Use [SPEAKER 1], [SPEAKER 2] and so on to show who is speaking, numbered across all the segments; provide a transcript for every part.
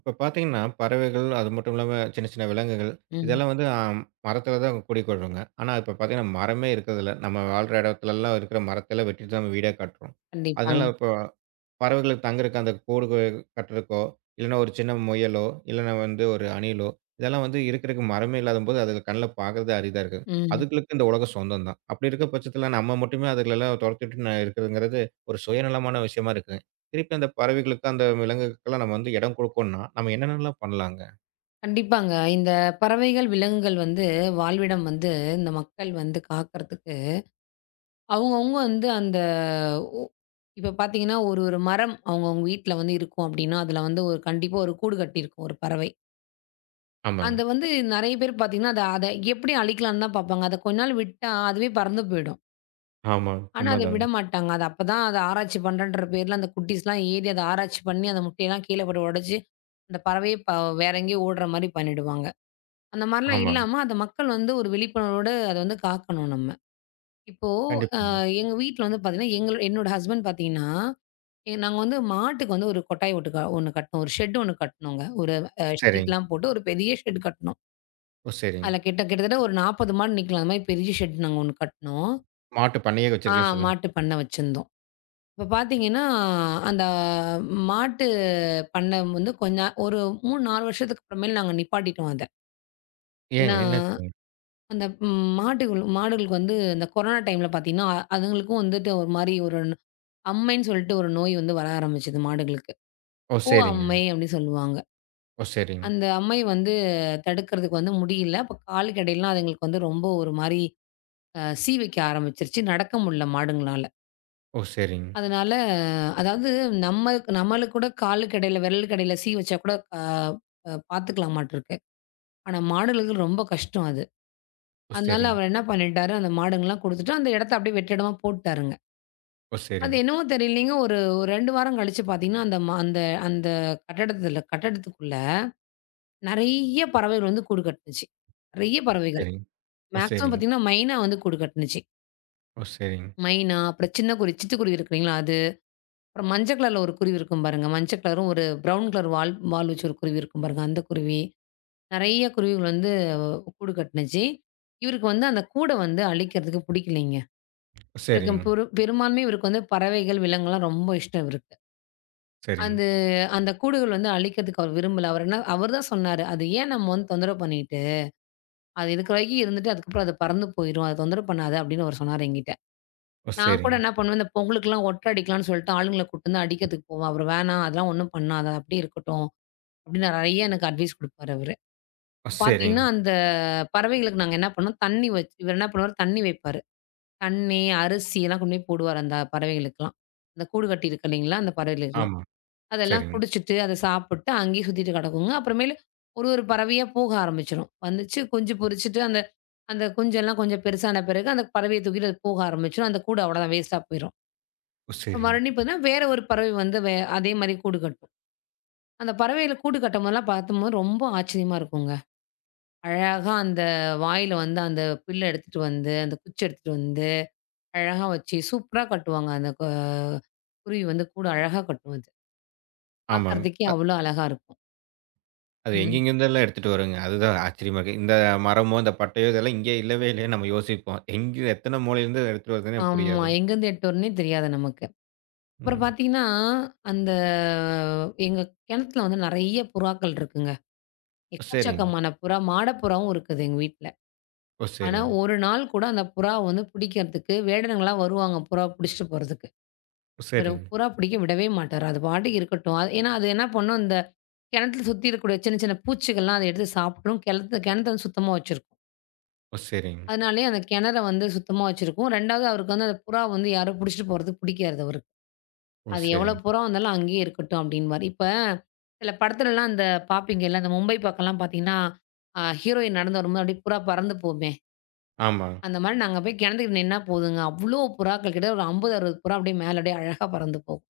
[SPEAKER 1] இப்ப பார்த்தீங்கன்னா, பறவைகள் அது மட்டும் இல்லாம சின்ன சின்ன விலங்குகள்,
[SPEAKER 2] ம்.
[SPEAKER 1] இதெல்லாம் வந்து மரத்தில தான் குடிக்கொள்ளுங்க. ஆனா இப்ப பார்த்தீங்கன்னா, மரமே இருக்கிறதில்ல. நம்ம வாழ்ற இடத்துலலாம் இருக்கிற மரத்தெல்லாம் வெட்டிட்டு தான் நம்ம வீடே கட்டுறோம்.
[SPEAKER 2] கண்டிப்பாங்க.
[SPEAKER 1] அதனால இப்போ பறவைகளுக்கு தங்குறக்கு அந்த கூடு கட்டுறக்கோ, இல்லன்னா ஒரு சின்ன முயலோ, இல்லன்னா வந்து ஒரு அணிலோ, இதெல்லாம் வந்து இருக்கிறக்கு மரமே இல்லாதம்போது அது கண்ல பார்க்கறது அரிதா இருக்கு.
[SPEAKER 2] ம்.
[SPEAKER 1] அதுகளுக்கு இந்த உலகம் சொந்தம் தான். அப்படி இருக்க பட்சத்தில நம்ம மட்டுமே அதுகளெல்லாம் தொரத்தி விட்டு இருக்கிறதுங்கிறது ஒரு சுயநலமான விஷயமா இருக்கு. திருப்பி அந்த பறவைகளுக்கு, அந்த விலங்குகளுக்கெல்லாம் நம்ம வந்து இடம் குடுக்கோம்ன்னா, நம்ம என்னென்னலாம் பண்ணலாங்க?
[SPEAKER 2] கண்டிப்பாங்க. இந்த பறவைகள், விலங்குகள் வந்து வாழ்விடம் வந்து இந்த மக்கள் வந்து காக்கறதுக்கு, அவங்கவங்க வந்து அந்த உ இப்ப பார்த்தீங்கன்னா, ஒரு ஒரு மரம் அவங்கவங்க வீட்ல வந்து இருக்கும் அப்படின்னா, அதுல வந்து ஒரு கண்டிப்பா ஒரு கூடு கட்டியிருக்கும் ஒரு பறவை.
[SPEAKER 1] ஆமாங்க.
[SPEAKER 2] அந்த வந்து நெறைய பேர் பார்த்தீங்கன்னா, அத அத எப்படி அழிக்கலாம்ன்னு தான் பார்ப்பாங்க. அத கொஞ்ச நாள் விட்டா அதுவே பறந்து போயிடும்.
[SPEAKER 1] ஆமாங்க.
[SPEAKER 2] ஆனா அத
[SPEAKER 1] உண்மதாங்க.
[SPEAKER 2] விடமாட்டாங்க. அது அப்பதான் அத ஆராய்ச்சி பண்றேன்ற பேர்ல அந்த குட்டீஸ்லாம் ஏறி அத ஆராய்ச்சி பண்ணி, அந்த முட்டையெல்லாம் கீழ போட்டு உடைச்சு, அந்த பறவையே வேற எங்கேயோ ஓடுற மாரி பண்ணிடுவாங்க. அந்த மாரிலாம்
[SPEAKER 1] ஆமாங்க.
[SPEAKER 2] இல்லாம, அத மக்கள் வந்து ஒரு விழிப்புணர்வோட அத வந்து காக்கணும் நம்ம. இப்போ
[SPEAKER 1] கண்டிப்பாங்க.
[SPEAKER 2] எங்க வீட்ல வந்து பார்த்தீங்கன்னா, என்னோட ஹஸ்பண்ட் பார்த்தீங்கன்னா, நாங்க வந்து மாட்டுக்கு வந்து ஒரு கொட்டாய் ஒட்டு ஒண்ணு கட்டினோம். ஒரு ஷெட் ஒண்ணு கட்டினோங்க. ஒரு
[SPEAKER 1] சரிங்க.
[SPEAKER 2] ஷீட்லாம் போட்டு ஒரு பெரிய ஷெட் கட்டினோம்.
[SPEAKER 1] ஓ! சரிங்க.
[SPEAKER 2] அதுல கிட்ட கிட்டத்தட்ட ஒரு 40 மாடு நிக்கலாம். அந்த மாரி பெரிய ஷெட் நாங்க ஒண்ணு கட்டினோம்.
[SPEAKER 1] மாட்டு பண்ணையே
[SPEAKER 2] ஆ,
[SPEAKER 1] வச்சிருக்கேன்னு சொல்லுங்க.
[SPEAKER 2] மாட்டு பண்ணை வச்சிருந்தோம். இப்ப பார்த்தீங்கன்னா, அந்த மாட்டு பண்ணை வந்து கொஞ்ச ஒரு 3, 4 வருஷத்துக்கு அப்புறமேல் நாங்க நிப்பாட்டிட்டோம் அத.
[SPEAKER 1] ஏங்க
[SPEAKER 2] ஏன்னா
[SPEAKER 1] என்னாச்சுங்க?
[SPEAKER 2] அந்த மாடுகளுக்கு வந்து இந்த கொரோனா டைம்ல பார்த்தீங்கன்னா, அதுங்களுக்கும் வந்துட்டு ஒரு மாரி ஒரு அம்மைன்னு சொல்லிட்டு ஒரு நோய் வந்து வர ஆரம்பிச்சது மாடுகளுக்கு.
[SPEAKER 1] ஓ!
[SPEAKER 2] பூ
[SPEAKER 1] சரிங்க.
[SPEAKER 2] அம்மை அப்டி சொல்லுவாங்க.
[SPEAKER 1] ஓ! சரிங்க.
[SPEAKER 2] அந்த அம்மை வந்து தடுக்கிறதுக்கு வந்து முடியல. அப்ப காலுக்கு இடையிலலாம் அதுங்களுக்கு வந்து ரொம்ப ஒரு மாரி சீ வைக்க ஆரம்பிச்சுருச்சு. நடக்க முடியல மாடுங்களால.
[SPEAKER 1] ஓ! சரிங்க.
[SPEAKER 2] அதனால அதாவது நம்ம நம்மளுக்கு கூட காலுக்கு இடையில, விரலுக்கு இடையில சீ வச்சா கூட அ அ பார்த்துக்கலாமாட்டுருக்கு. ஆனா மாடுகளுக்கு ரொம்ப கஷ்டம் அது.
[SPEAKER 1] ஓ!
[SPEAKER 2] அதனால
[SPEAKER 1] சரிங்க.
[SPEAKER 2] அவர் என்ன பண்ணிட்டாரு, அந்த மாடுங்கலாம் குடுத்துட்டு அந்த இடத்த அப்டியே வெற்றிடமா போட்டுட்டாருங்க.
[SPEAKER 1] ஓ!
[SPEAKER 2] அது
[SPEAKER 1] சரிங்க,
[SPEAKER 2] என்னவோ தெரியலைங்க. ஒரு ஒரு 2 வாரம் கழிச்சு பார்த்தீங்கன்னா, அந்த ம அந்த அந்த கட்டடத்துக்குள்ள நெறைய பறவைகள் வந்து கூடு கட்டுனுச்சு. நெறைய பறவைகள்.
[SPEAKER 1] சரிங்க. ஓ!
[SPEAKER 2] மேக்ஸிமம்
[SPEAKER 1] சரிங்க,
[SPEAKER 2] பார்த்தீங்கன்னா, மைனா வந்து கூடு கட்டுனுச்சு.
[SPEAKER 1] ஓ! சரிங்க,
[SPEAKER 2] மைனா, அப்புறம் சின்ன குருவி, சிட்டுக்குருவி இருக்கு இல்லைங்களா? அது. அப்புறம் மஞ்ச கலர்ல ஒரு குருவி இருக்கும் பாருங்க. மஞ்ச கலரும் ஒரு ப்ரவுன் கலர் வால் வால் வச்சு ஒரு குருவி இருக்கும் பாருங்க. அந்த குருவி. நெறைய குருவிகள் வந்து கூடு கட்டுனுச்சு. இவருக்கு வந்து அந்த கூட வந்து அழிக்கிறதுக்கு புடிக்கலைங்க.
[SPEAKER 1] ஓ!
[SPEAKER 2] இவருக்கு
[SPEAKER 1] சரிங்க,
[SPEAKER 2] பெரும்பான்மை இவருக்கு வந்து பறவைகள், விலங்குலாம் ரொம்ப இஷ்டம் இவருக்கு.
[SPEAKER 1] சரிங்க,
[SPEAKER 2] அந்த அந்த கூடுகள் வந்து அழிக்கிறதுக்கு அவர் விரும்பல. அவர் தான் சொன்னாரு. "அது ஏன் நம்ம வந்து தொந்தரவு பண்ணிட்டு, அது இருக்கிற வரைக்கும் இருந்துட்டு அதுக்கப்புறம் அது பறந்து போயிரும். அத தொந்தரவு பண்ணாத." அப்படின்னு அவரு சொன்னாரு என்கிட்ட.
[SPEAKER 1] ஓ!
[SPEAKER 2] நான் கூட
[SPEAKER 1] சரிங்க,
[SPEAKER 2] என்ன பண்ணுவேன், இந்த பொங்கலுக்கெல்லாம் ஒட்டடை அடிக்கலாம்ன்னு சொல்லிட்டு ஆளுங்கள கூட்டிட்டு வந்து அடிக்கிறதுக்கு போவேன். அவரு வேணாம் அதெல்லாம் ஒண்ணும் பண்ணாத. அப்படியே இருக்கட்டும். அப்படின்னு நெறைய எனக்கு அட்வைஸ் குடுப்பாரு அவரு.
[SPEAKER 1] ஓ!
[SPEAKER 2] பார்த்தீங்கன்னா,
[SPEAKER 1] சரிங்க.
[SPEAKER 2] அந்த பறவைகளுக்கு நாங்க என்ன பண்ணோம், தண்ணி வச்சு இவர் என்ன பண்ணுவாரு, தண்ணி வைப்பாரு. தண்ணி, அரிசி எல்லாம் கொண்டு போய் போடுவாரு அந்த பறவைகளுக்கெல்லாம். அந்த கூடு கட்டியிருக்கு இல்லைங்களா, அந்த பறவைகளுக்கெல்லாம்.
[SPEAKER 1] ஆமா.
[SPEAKER 2] அதெல்லாம்
[SPEAKER 1] சரிங்க,
[SPEAKER 2] குடிச்சிட்டு, அத சாப்பிட்டு அங்கேயே சுத்திட்டு கிடக்குங்க. அப்புறமேலு ஒரு ஒரு பறவையா போக ஆரம்பிச்சுரும். வந்துச்சு குஞ்சு பொரிச்சுட்டு அந்த அந்த குஞ்செல்லாம் கொஞ்சம் பெருசான பிறகு அந்த பறவைய தூக்கிட்டு அது போக ஆரம்பிச்சுரும். அந்த கூடு அவ்வளோதான் வேஸ்ட்டா போயிரும்.
[SPEAKER 1] ஓ! சரிங்க.
[SPEAKER 2] மறுபடியும் பார்த்தீங்கன்னா, வேற ஒரு பறவை வந்து அதே மாரி கூடு கட்டும். அந்த பறவைகள கூடு கட்டும்போதெல்லாம் பார்க்கும்போது ரொம்ப ஆச்சரியமா இருக்குங்க. அழகா அந்த வாயில வந்து அந்த பில்ல எடுத்துட்டு வந்து, அந்த குச்சி எடுத்துட்டு வந்து, அழகா வச்சு சூப்பரா கட்டுவாங்க. அந்த குருவி வந்து கூடு அழகா கட்டும் அது.
[SPEAKER 1] ஆமாங்க.
[SPEAKER 2] பார்க்கறதுக்கே அவ்வளோ அழகா இருக்கும்.
[SPEAKER 1] அது
[SPEAKER 2] ம்.
[SPEAKER 1] எங்கெங்கேருந்தெல்லாம் எடுத்துட்டு வருங்க. அதுதான் ஆச்சரியமா இருக்கு. இந்த மரமோ, இந்த பட்டையோ இதெல்லாம் இங்கே இல்லவே இல்லைன்னு நம்ம யோசிப்போம். எங்கே எத்தன மூலையிலருந்து எடுத்துட்டு வருதுன்னே
[SPEAKER 2] ஆமா.
[SPEAKER 1] புரியாது.
[SPEAKER 2] எங்கேருந்து எடுத்துட்டு வரணும்னே தெரியாது நமக்கு. அப்புறம்
[SPEAKER 1] ம்.
[SPEAKER 2] பார்த்தீங்கன்னா, அந்த எங்க கிணத்துல வந்து நெறைய புறாக்கள் இருக்குங்க.
[SPEAKER 1] ஓ சரிங்க,
[SPEAKER 2] எக்கச்சக்கமான புறா, மாடப்புறாவும் இருக்குது எங்க வீட்ல.
[SPEAKER 1] ஓ!
[SPEAKER 2] ஆனா,
[SPEAKER 1] சரிங்க,
[SPEAKER 2] ஒரு நாள் கூட அந்த புறாவ வந்து பிடிக்கிறதுக்கு வேடனுங்களா வருவாங்க புறா பிடிச்சிட்டு போறதுக்கு.
[SPEAKER 1] ஓ!
[SPEAKER 2] இவரு
[SPEAKER 1] சரிங்க,
[SPEAKER 2] புறா பிடிக்க விடவே மாட்டாரு. அது பாட்டுக்கு இருக்கட்டும். அது ஏன்னா, அது என்ன பண்ணும், இந்த கிணத்துல சுத்தி இருக்கக்கூடிய சின்ன சின்ன பூச்சிகள்லாம் அத எடுத்து சாப்பிட்ரும். கிணத்த கிணத்த வந்து சுத்தமா வச்சிருக்கும்.
[SPEAKER 1] ஓ! சரிங்க,
[SPEAKER 2] அதனாலேயே அந்த கிணற வந்து சுத்தமா வச்சிருக்கும். 2வது அவருக்கு வந்து அந்த புறா வந்து யாரும் பிடிச்சிட்டு போறதுக்கு பிடிக்காது அவருக்கு.
[SPEAKER 1] ஓ!
[SPEAKER 2] அது எவ்வளோ
[SPEAKER 1] சரிங்க.
[SPEAKER 2] தூரம் இருந்தாலும் அங்கேயே இருக்கட்டும் அப்படின்னு மாரி. இப்ப சில படத்துலலாம் அந்த பார்ப்பீங்கல்ல, அந்த மும்பை பக்கம்லாம் பார்த்தீங்கன்னா, ஹீரோயின் நடந்து வரும்போது அப்படியே புறா பறந்து போகுமே,
[SPEAKER 1] ஆமாங்க,
[SPEAKER 2] அந்த மாரி நாங்க போய் கிணத்துக்கிட்ட நின்னா போதுங்க, அவ்வளோ புறாக்கள் கிட்ட ஒரு 50, 60 புறா அப்படியே மேல அப்படியே அழகா பறந்து போகும்.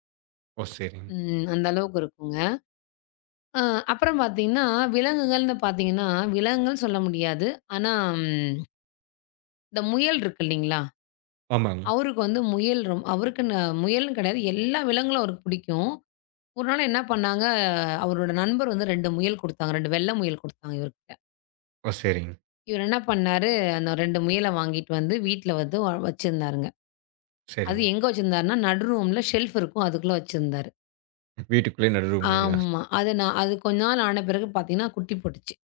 [SPEAKER 1] ஓ! சரிங்க.
[SPEAKER 2] ம். அந்த அளவுக்கு இருக்குங்க. அ அப்புறம் பார்த்தீங்கன்னா, விலங்குகள்னு பார்த்தீங்கன்னா, விலங்குகள் சொல்ல முடியாது. ஆனா ம் இந்த முயல் இருக்கு இல்லைங்களா?
[SPEAKER 1] ஆமாங்க,
[SPEAKER 2] அவருக்கு வந்து முயல் அவருக்குன்னு முயல்னு கிடையாது, எல்லா விலங்குகளும் அவருக்கு பிடிக்கும். ஒரு நாள் என்ன பண்ணாங்க, அவரோட நண்பர் வந்து 2 முயல் குடுத்தாங்க. 2 வெள்ள முயல் குடுத்தாங்க இவர்கிட்ட.
[SPEAKER 1] ஓ! சரிங்க,
[SPEAKER 2] இவர் என்ன பண்ணாரு, அந்த 2 முயல வாங்கிட்டு வந்து வீட்ல வந்து வச்சிருந்தாருங்க. அது
[SPEAKER 1] சரிங்க.
[SPEAKER 2] எங்க வச்சிருந்தாருன்னா, நடு ரூம்ல ஷெல்ஃப் இருக்கும். அதுக்குள்ள வச்சிருந்தாரு.
[SPEAKER 1] வீட்டுக்குள்ளேயே நடு ரூம்லைங்களா?
[SPEAKER 2] ஆமா. அது கொஞ்ச நாள் ஆன பிறகு பார்த்தீங்கன்னா, குட்டி போட்டுச்சு.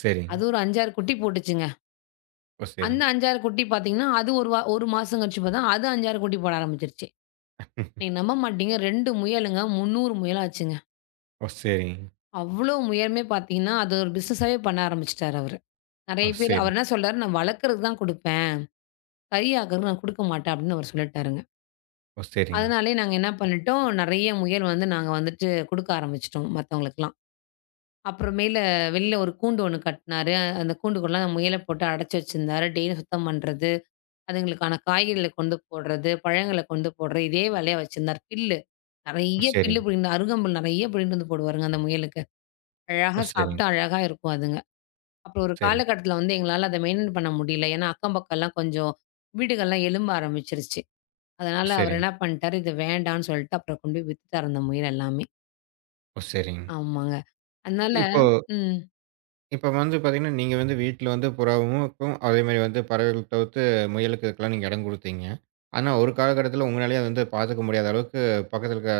[SPEAKER 1] சரிங்க,
[SPEAKER 2] அது ஒரு 5, 6 குட்டி போட்டுச்சுங்க.
[SPEAKER 1] ஓ!
[SPEAKER 2] அந்த
[SPEAKER 1] சரிங்க,
[SPEAKER 2] 5, 6 குட்டி பார்த்தீங்கன்னா, அது ஒரு 1 மாசம் கழிச்சு பார்த்தா, அது 5, 6 குட்டி போட ஆரம்பிச்சுருச்சு. நீங்க நம்ப மாட்டீங்க 2 முயலுங்க 300 முயலாச்சுங்க.
[SPEAKER 1] ஓ! சரிங்க,
[SPEAKER 2] அவ்ளோ முயலுமே பார்த்தீங்கன்னா, அது ஒரு பிசினஸாவே பண்ண ஆரம்பிச்சுட்டாரு அவரு.
[SPEAKER 1] ஓ!
[SPEAKER 2] நெறைய பேர்
[SPEAKER 1] சரி.
[SPEAKER 2] அவர் என்ன சொல்றாரு, "நான் வளர்க்கறதுக்கு தான் குடுப்பேன். கறி ஆக்குறதுக்கு நான் குடுக்க மாட்டேன்" அப்படின்னு அவர் சொல்லிட்டாருங்க.
[SPEAKER 1] ஓ! சரிங்க.
[SPEAKER 2] அதனாலயே நாங்க என்ன பண்ணிட்டோம், நெறைய முயல் வந்து நாங்க வந்துட்டு குடுக்க ஆரம்பிச்சுட்டோம் மத்தவங்களுக்கெல்லாம். அப்புறமேல வெளில ஒரு கூண்டு ஒண்ணு கட்டினாரு. அந்த கூண்டுக்குள்ள முயல போட்டு அடைச்சு வச்சிருந்தாரு. டெய்லியும் சுத்தம் பண்றது, அதுங்களுக்கான காய்கறிகள கொண்டு போடுறது, பழங்கள கொண்டு போடுறது, இதே வேலையா வச்சிருந்தார்.
[SPEAKER 1] ஓ!
[SPEAKER 2] நெறைய புல்லு
[SPEAKER 1] சரிங்க.
[SPEAKER 2] புடிங்கிட்டு அருகம்புல் நெறைய புடிங்கிட்டு வந்து போடுவாருங்க அந்த முயலுக்கு.
[SPEAKER 1] ஓ!
[SPEAKER 2] அழகா
[SPEAKER 1] சரிங்க.
[SPEAKER 2] சாப்பிட்டு அழகா இருக்கும் அதுங்க. அப்புறம் ஒரு
[SPEAKER 1] சரிங்க.
[SPEAKER 2] காலகட்டத்தில வந்து எங்களால அத மெயின்டெயின் பண்ண முடியல. ஏன்னா, அக்கம் பக்கம்லாம் கொஞ்சம் வீடுகள்லாம் எழும்ப ஆரம்பிச்சுருச்சு.
[SPEAKER 1] ஓ!
[SPEAKER 2] அதனால அவர்
[SPEAKER 1] சரிங்க.
[SPEAKER 2] என்ன பண்ணிட்டாரு, இது வேண்டான்னு சொல்லிட்டு அப்புறம் கொண்டு போய் வித்துட்டாரு அந்த முயல் எல்லாமே.
[SPEAKER 1] ஓ! சரிங்க.
[SPEAKER 2] ஆமாங்க. அதனால
[SPEAKER 1] இப்போ
[SPEAKER 2] ம்.
[SPEAKER 1] இப்ப வந்து பார்த்தீங்கன்னா, நீங்க வந்து வீட்ல வந்து புறாவுக்கும், அதேமாரி வந்து பறவைகள் தவிர்த்து முயலுக்கு இதுக்கெல்லாம் நீங்க இடம் குடுத்தீங்க. ஆனா, ஒரு காலகட்டத்தில உங்களாலயே வந்து பார்த்துக்க முடியாத அளவுக்கு பக்கத்தில இருக்க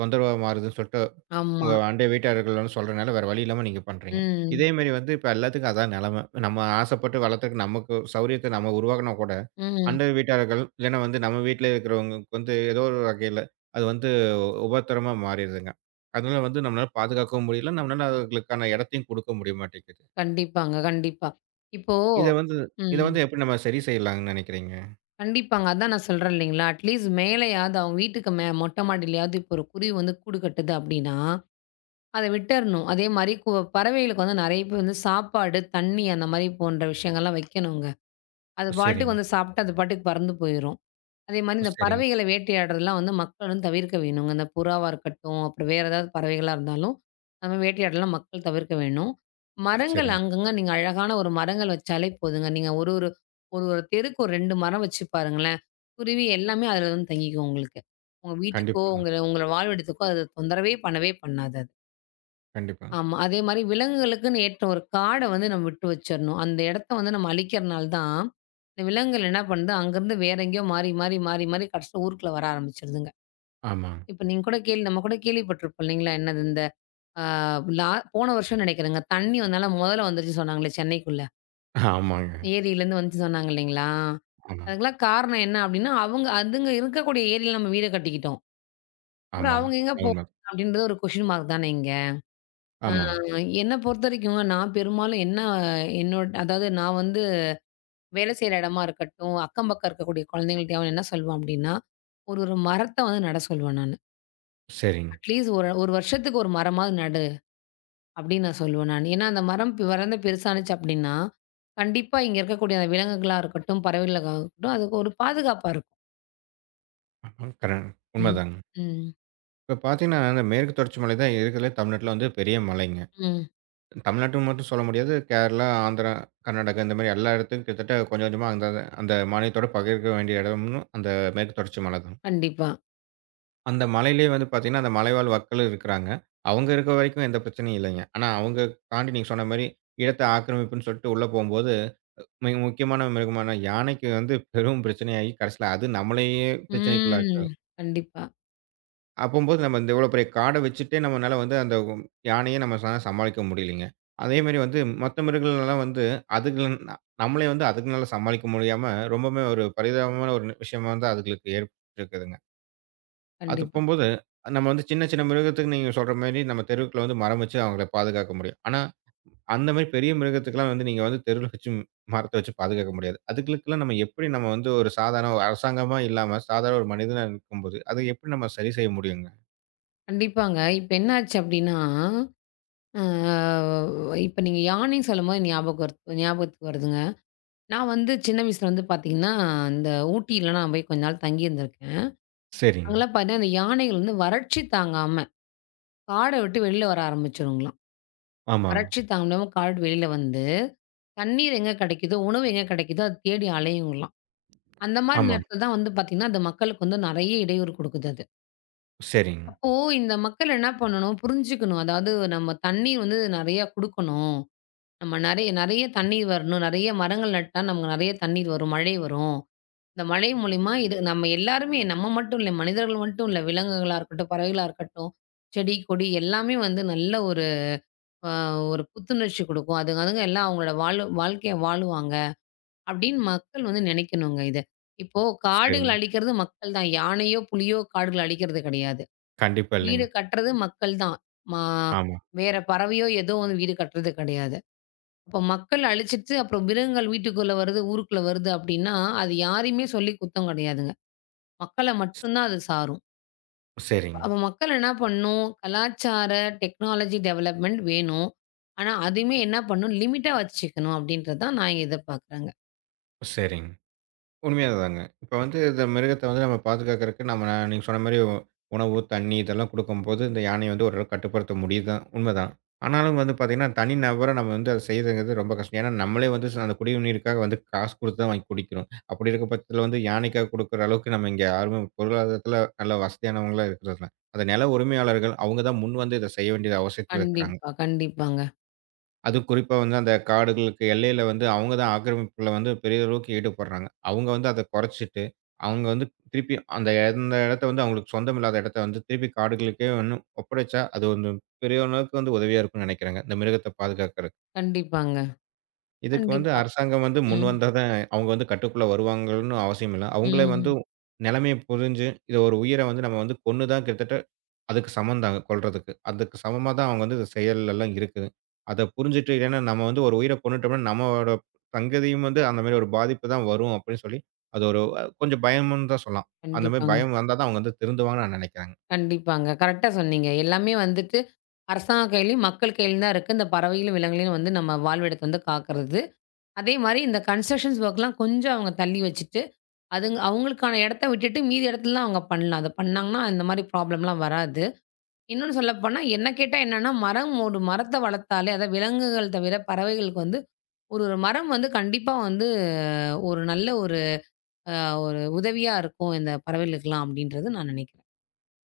[SPEAKER 1] தொந்தரவா மாறுதுன்னு சொல்லிட்டு,
[SPEAKER 2] ஆமா.
[SPEAKER 1] உங்க அண்டை வீட்டார்கள் வந்து சொல்றனால வேற வழி இல்லாம நீங்க பண்றீங்க.
[SPEAKER 2] ம்.
[SPEAKER 1] இதேமாரி வந்து இப்ப எல்லாத்துக்கும் அதான் நெலம. நம்ம ஆசைப்பட்டு வளர்த்துக்கு நமக்கு சௌரியத்த நம்ம உருவாக்குனா கூட,
[SPEAKER 2] ம்.
[SPEAKER 1] அண்டை வீட்டார்கள், இல்லன்னா வந்து நம்ம வீட்ல இருக்கிறவங்களுக்கு வந்து ஏதோ ஒரு வகையில அது வந்து உபத்திரமா மாறிருதுங்க. அதனால வந்து நம்மளால பாதுகாக்கவும் முடியல. நம்மளால அதுகளுக்கான இடத்தையும் குடுக்க முடிய மாட்டேங்குது.
[SPEAKER 2] கண்டிப்பாங்க, கண்டிப்பா. இப்போ
[SPEAKER 1] இத வந்து இத
[SPEAKER 2] ம்.
[SPEAKER 1] வந்து எப்படி நம்ம சரி செய்யலாம்ன்னு நெனைக்கிறீங்க?
[SPEAKER 2] கண்டிப்பாங்க. அதான் நான் சொல்றேன் இல்லைங்களா? அட்லீஸ்ட் மேலயாவது அவங்க வீட்டுக்கு மொட்டை மாடியிலயாவது இப்போ ஒரு குருவி வந்து கூடு கட்டுது அப்படின்னா, அத விட்டறணும். அதே மாரி பறவைகளுக்கு வந்து நெறைய பேர் வந்து சாப்பாடு, தண்ணி அந்த மாரி போன்ற விஷயங்கள்லாம் வைக்கணுங்க. அது
[SPEAKER 1] ஓ!
[SPEAKER 2] பாட்டுக்கு
[SPEAKER 1] சரிங்க.
[SPEAKER 2] வந்து சாப்பிட்டு அது பாட்டுக்கு பறந்து போயிரும். அதே மாரி
[SPEAKER 1] ஓ!
[SPEAKER 2] இந்த
[SPEAKER 1] சரிங்க.
[SPEAKER 2] பறவைகள வேட்டையாடுறதெல்லாம் வந்து மக்கள் வந்து தவிர்க்க வேணுங்க. இந்த புறாவா இருக்கட்டும், அப்புறம் வேற ஏதாவது பறவைகளா இருந்தாலும், நம்ம வேட்டையாடலாம் மக்கள் தவிர்க்க வேணும்.
[SPEAKER 1] ஓ,
[SPEAKER 2] மரங்கள்
[SPEAKER 1] சரிங்க.
[SPEAKER 2] அங்கங்க நீங்க அழகான ஒரு மரங்கள் வச்சாலே போதுங்க. நீங்க ஒரு ஒரு ஒரு ஒரு தெருக்கு ஒரு 2 மரம் வச்சு பாருங்களேன். குருவி எல்லாமே அதுல வந்து தங்கிக்கும் உங்களுக்கு. உங்க வீட்டுக்கோ,
[SPEAKER 1] கண்டிப்பாங்க.
[SPEAKER 2] உங்கள வாழ்விடத்துக்கோ அது தொந்தரவே பண்ணவே பண்ணாது அது.
[SPEAKER 1] கண்டிப்பா.
[SPEAKER 2] ஆமா. அதே மாரி விலங்குகளுக்குன்னு ஏற்ற ஒரு காட வந்து நம்ம விட்டு வச்சிரணும். அந்த இடத்த வந்து நம்ம அழிக்கிறனால தான், இந்த விலங்குகள் என்ன பண்ணுது, அங்கருந்து வேற எங்கேயோ மாறி, மாறி, மாறி, மாறி கடைசில ஊருக்குள்ள வர ஆரம்பிச்சுருதுங்க.
[SPEAKER 1] ஆமாங்க.
[SPEAKER 2] இப்ப நீங்க கூட கேள்வி நம்ம கூட கேள்விப்பட்டிருப்போம் இல்லைங்களா? என்னது இந்த ஆ லா போன வருஷம்னு நெனைக்கிறேங்க. தண்ணி வந்தனால முதல வந்துருச்சு சொன்னாங்களே சென்னைக்குள்ள.
[SPEAKER 1] ஆமாங்க.
[SPEAKER 2] ஏரியிலேருந்து வந்துச்சு சொன்னாங்க இல்லைங்களா?
[SPEAKER 1] ஆமா.
[SPEAKER 2] அதுக்கெல்லாம் காரணம் என்ன அப்டின்னா, அவங்க அதுங்க இருக்கக்கூடிய ஏரியில நம்ம வீடு கட்டிக்கிட்டோம். அப்புறம்
[SPEAKER 1] ஆமா.
[SPEAKER 2] அவங்க எங்க போவாங்க?
[SPEAKER 1] உண்ம.
[SPEAKER 2] அப்டின்றது ஒரு கொஸ்டின் மார்க் தானேங்க. ஆ
[SPEAKER 1] ஆமாங்க.
[SPEAKER 2] என்ன பொறுத்தவரைக்கும் நான் பெரும்பாலும் என்ன என்னோட அதாவது நான் வந்து வேலை செய்ற இடமா இருக்கட்டும், அக்கம் பக்கம் இருக்கக்கூடிய குழந்தைங்கள்ட்டயாவது என்ன சொல்லுவேன் அப்டின்னா, ஒரு ஒரு மரத்த வந்து நட சொல்லுவேன் நானு.
[SPEAKER 1] சரிங்க.
[SPEAKER 2] அட்லீஸ்ட் ஒரு ஒரு வருஷத்துக்கு ஒரு மரமாவது நடு அப்டின்னு நான் சொல்லுவேன் நானு. ஏன்னா அந்த மரம் வளர்ந்து பெருசானுச்சு அப்டின்னா, கண்டிப்பா இங்க இருக்கக்கூடிய அந்த விலங்குகளா இருக்கட்டும், பறவைகளா இருக்கட்டும், அதுக்கு ஒரு பாதுகாப்பா இருக்கும்.
[SPEAKER 1] ஆமா.
[SPEAKER 2] ம்.
[SPEAKER 1] உண்மதாங்க.
[SPEAKER 2] ம்.
[SPEAKER 1] இப்ப பார்த்தீங்கன்னா, அந்த மேற்கு தொடர்ச்சி மலை தான் இருக்கிறதுலயே தமிழ்நாட்டுல வந்து பெரிய மலைங்க.
[SPEAKER 2] ம்.
[SPEAKER 1] தமிழ்நாட்டுன்னு மட்டும் சொல்ல முடியாது. கேரளா, ஆந்திரா, கர்நாடகா இந்த மாரி எல்லா இடத்துக்கும் கிட்டத்தட்ட கொஞ்சம் கொஞ்சமா அந்த அந்த மாநிலத்தோட பகிர்க்க வேண்டிய இடம்னு அந்த மேற்கு தொடர்ச்சி மலை தான்.
[SPEAKER 2] கண்டிப்பா.
[SPEAKER 1] அந்த மலையிலேயே வந்து பார்த்தீங்கன்னா, அந்த மலைவாழ் மக்களும் இருக்கிறாங்க. அவங்க இருக்க வரைக்கும் எந்த பிரச்சனையும் இல்லைங்க. ஆனா அவங்க தாண்டி நீங்க சொன்ன மாரி இடத்த ஆக்கிரமிப்புன்னு சொல்லிட்டு உள்ள போம்போது, மிக முக்கியமான மிருகமான யானைக்கு வந்து பெரும் பிரச்சனையாகி கடைசியில அது நம்மளையே
[SPEAKER 2] ம்.
[SPEAKER 1] பிரச்சனைக்குள்ளாக்குது.
[SPEAKER 2] கண்டிப்பா,
[SPEAKER 1] அப்பம்போது நம்ம இந்த இவ்வளோ பெரிய காட வச்சுட்டே நம்மனால வந்து அந்த யானைய நம்ம சமாளிக்க முடியலைங்க. அதேமாரி வந்து மத்த மிருகங்கள்லாம் வந்து அதுகளன் ந நம்மளே வந்து அதுங்களால சமாளிக்க முடியாம ரொம்பவுமே ஒரு பரிதாபமான ஒரு விஷயமா வந்து அதுங்களுக்கு ஏற்பட்டுருக்குதுங்க. அது
[SPEAKER 2] கண்டிப்பா.
[SPEAKER 1] போம்போது நம்ம வந்து சின்ன, சின்ன மிருகத்துக்கு நீங்க சொல்ற மாரி நம்ம தெருவுக்குள்ள வந்து மரம் வச்சு அவங்கள பாதுகாக்க முடியும். ஆனா, அந்த மாரி பெரிய மிருகத்துக்குலாம் வந்து நீங்க வந்து தெருவுல வச்சு மரத்த வச்சு பாதுகாக்க முடியாது. அதுகளுக்கெல்லாம் நம்ம எப்படி நம்ம வந்து ஒரு சாதாரண ஒரு அரசாங்கமா இல்லாம சாதாரண ஒரு மனிதனா இருக்கும்போது, அத எப்படி நம்ம சரி செய்ய முடியுங்க?
[SPEAKER 2] கண்டிப்பாங்க. இப்ப என்னாச்சு அப்டின்னா அ இப்ப நீங்க யானைன்னு சொல்லும்போது ஞாபகம் வருத் ஞாபகத்துக்கு வருதுங்க. நான் வந்து சின்ன வயசுல வந்து பார்த்தீங்கன்னா, இந்த ஊட்டில நான் போய் கொஞ்ச நாள் தங்கியிருந்திருக்கேன்.
[SPEAKER 1] சரிங்க.
[SPEAKER 2] அங்கலாம் பார்த்தீங்கன்னா, அந்த யானைகள் வந்து வறட்சி தாங்காம, காட விட்டு வெளில வர ஆரம்பிச்சுருங்களாம்.
[SPEAKER 1] ஆமாங்க.
[SPEAKER 2] வறட்சி தாங்க முடியாம காட விட்டு வெளில வந்து, தண்ணீர் எங்க கெடைக்குதோ, உணவு எங்க கெடைக்குதோ அத தேடி அலையுங்களாம். அந்த மாரி
[SPEAKER 1] ஆமாங்க.
[SPEAKER 2] நேரத்துல தான் வந்து பார்த்தீங்கன்னா, அந்த மக்களுக்கு வந்து நெறைய இடையூறு குடுக்குது அது.
[SPEAKER 1] சரிங்க,
[SPEAKER 2] அப்போ இந்த மக்கள் என்ன பண்ணணும்? புரிஞ்சுக்கணும். அதாவது நம்ம தண்ணீர் வந்து நெறையா குடுக்கணும். நம்ம நெறைய நெறைய தண்ணீர் வரணும். நெறைய மரங்கள் நட்டா நமக்கு நெறைய தண்ணீர் வரும். மழை வரும். இந்த மழை மூலியமா இது நம்ம எல்லாருமே நம்ம மட்டும் இல்ல, மனிதர்கள் மட்டும் இல்ல. விலங்குகளா இருக்கட்டும், பறவைகளா இருக்கட்டும், செடி, கொடி எல்லாமே வந்து நல்ல ஒரு அ ஒரு புத்துணர்ச்சி குடுக்கும். அதுங்க அதுங்க எல்லாம் அவங்களோட வாழ்க்கைய வாழுவாங்க. அப்படின்னு மக்கள் வந்து நெனைக்கணுங்க இத. இப்போ
[SPEAKER 1] சரிங்க.
[SPEAKER 2] காடுகள் அழிக்கிறது மக்கள் தான். யானையோ, புலியோ காடுகள அழிக்கிறது கிடையாது.
[SPEAKER 1] கண்டிப்பா
[SPEAKER 2] வீடு
[SPEAKER 1] இல்லைங்க.
[SPEAKER 2] கட்டுறது மக்கள் தான். மா
[SPEAKER 1] ஆமா.
[SPEAKER 2] வேற பறவையோ ஏதோ வந்து வீடு கட்டுறது கிடையாது. அப்ப மக்கள் அழிச்சிட்டு, அப்புறம் மிருகங்கள் வீட்டுக்குள்ள வருது, ஊருக்குள்ள வருது அப்படின்னா, அது யாரையுமே சொல்லி குத்தம் கிடையாதுங்க. மக்கள
[SPEAKER 1] ஸ்
[SPEAKER 2] மட்டும் தான் அது சாரும்.
[SPEAKER 1] சரிங்க,
[SPEAKER 2] அப்ப மக்கள் என்ன பண்ணும்? கலாச்சார, டெக்னாலஜி டெவலப்மெண்ட் வேணும். ஆனா, அதையுமே என்ன பண்ணணும்? லிமிட்டா வச்சுக்கணும் அப்படின்றது தான் நான் எதிர்பார்க்குறேங்க.
[SPEAKER 1] சரிங்க. உண்மையா தாங்க. இப்ப வந்து இந்த மிருகத்த வந்து நம்ம பாதுகாக்கறக்கு நம்ம நீங்க சொன்ன மாரி உணவு, தண்ணி இதெல்லாம் குடுக்கும்போது இந்த யானைய வந்து ஓரளவுக்கு கட்டுப்படுத்த முடியுதுதான். உண்மதான். ஆனாலும் வந்து பார்த்தீங்கன்னா, தனி நபரா நம்ம வந்து அத செய்றதுங்கிறது ரொம்ப கஷ்டம். ஏன்னா, நம்மளே வந்து அந்த குடிநீருக்காக வந்து காசு குடுத்து தான் வாங்கி குடிக்கிறோம். அப்படி இருக்க பட்சத்தில வந்து யானைக்காக குடுக்குற அளவுக்கு நம்ம இங்க யாருமே பொருளாதாரத்தில நல்ல வசதியானவங்களா இருக்கிறதில்ல. அத நில உரிமையாளர்கள் அவங்க தான் முன்வந்து இத செய்ய வேண்டிய அவசியத்தில இருக்கிறாங்க.
[SPEAKER 2] கண்டிப்பா, கண்டிப்பாங்க.
[SPEAKER 1] அதுவும் குறிப்பா வந்து அந்த காடுகளுக்கு எல்லையில வந்து அவங்க தான் ஆக்கிரமிப்புல வந்து பெரிய அளவுக்கு ஈடுபடுறாங்க. அவங்க வந்து அத குறைச்சிட்டு, அவங்க வந்து திருப்பி அந்த அந்த இடத்த வந்து அவங்களுக்கு சொந்தம் இல்லாத இடத்த வந்து திருப்பி காடுகளுக்கே வந்து ஒப்படைச்சா, அது வந்து பெரிய அளவுக்கு வந்து உதவியா இருக்கும்னு நினைக்கிறேங்க. இந்த மிருகத்த பாதுகாக்கிறதுக்கு.
[SPEAKER 2] கண்டிப்பாங்க.
[SPEAKER 1] இதுக்கு
[SPEAKER 2] கண்டிப்பா.
[SPEAKER 1] வந்து அரசாங்கம் வந்து முன்
[SPEAKER 2] ம்.
[SPEAKER 1] வந்தா தான் அவங்க வந்து கட்டுக்குள்ள வருவாங்கன்னு அவசியம் இல்ல. அவங்களே வந்து
[SPEAKER 2] ம்.
[SPEAKER 1] நிலைமைய புரிஞ்சு, இத ஒரு உயிர வந்து நம்ம வந்து கொன்னு தான் கிட்டத்தட்ட அதுக்கு சமம் தான் கொல்றதுக்கு. அதுக்கு சமமா தான் அவங்க வந்து இந்த செயல் எல்லாம் இருக்குது. அத புரிஞ்சுட்டு இல்லன்னா நம்ம வந்து ஒரு உயிர கொன்னுட்டோம்னா, நம்மளோட சங்கதியும் வந்து அந்த மாரி ஒரு பாதிப்பு தான் வரும் அப்படின்னு சொல்லி, அது ஒரு கொஞ்சம் பயமுன்னு தான் சொல்லலாம். அந்த மாரி
[SPEAKER 2] கண்டிப்பாங்க.
[SPEAKER 1] பயம் வந்தா தான் அவங்க வந்து திருந்துவாங்கன்னு நான் நினைக்கிறேங்க.
[SPEAKER 2] கண்டிப்பாங்க. கரெக்ட்டா சொன்னீங்க. எல்லாமே வந்துட்டு அரசாங்க கையிலயும், மக்கள் கையிலயும் தான் இருக்கு. இந்த பறவைகளும், விலங்குகளையும் வந்து நம்ம வாழ்விடத்த வந்து காக்கிறது. அதே மாரி இந்த கன்ஸ்ட்ரக்ஷன்ஸ் ஒர்க்லாம் கொஞ்சம் அவங்க தள்ளி வச்சுட்டு, அவங்களுக்கான இடத்த விட்டுட்டு மீதி இடத்துலலாம் அவங்க பண்ணலாம். அத பண்ணாங்கன்னா, இந்த மாரி ப்ராப்ளம்லாம் வராது. இன்னொன்னு சொல்லப்போனா, என்ன கேட்டா என்னன்னா, ஒரு மரத்த வளர்த்தாலே அதாவது விலங்குகள் தவிர பறவைகளுக்கு வந்து ஒரு ஒரு மரம் வந்து கண்டிப்பா வந்து ஒரு நல்ல ஒரு அ ஒரு உதவியா இருக்கும் இந்த பறவைகளுக்கெல்லாம் அப்டின்றது நான் நினைக்கிறேன்.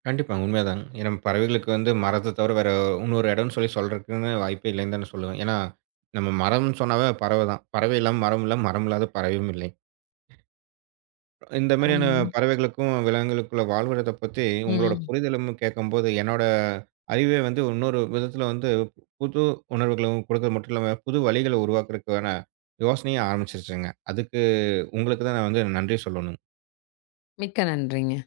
[SPEAKER 1] கண்டிப்பாங்க. உண்மைதாங்க. ஏன்னா பறவைகளுக்கு வந்து மரத்த தவிர வேற இன்னொரு இடம்னு சொல்லி சொல்றதுக்குன்னு வாய்ப்பே இல்லைன்னு தான் நான் சொல்லுவேன். ஏன்னா, நம்ம மரம்னு சொன்னாவே பறவை தான். பறவை இல்லாம மரம் இல்ல, மரம் இல்லாத பறவையும் இல்லை. இந்த மாரியான
[SPEAKER 2] ஆமா.
[SPEAKER 1] பறவைகளுக்கும், விலங்குகளுக்குள்ள வாழ்வத பத்தி உங்களோட
[SPEAKER 2] ம்.
[SPEAKER 1] புரிதலும் கேட்கும்போது, என்னோட அறிவே வந்து இன்னொரு விதத்தில வந்து புது உணர்வுகளும் கொடுக்கறது மட்டும் இல்லாம, புது வழிகள உருவாக்குறதுக்கான யோசனையும் ஆரம்பிச்சுருச்சுங்க. அதுக்கு உங்களுக்கு தான் நான் வந்து நன்றி சொல்லணும்.
[SPEAKER 2] மிக்க நன்றிங்க.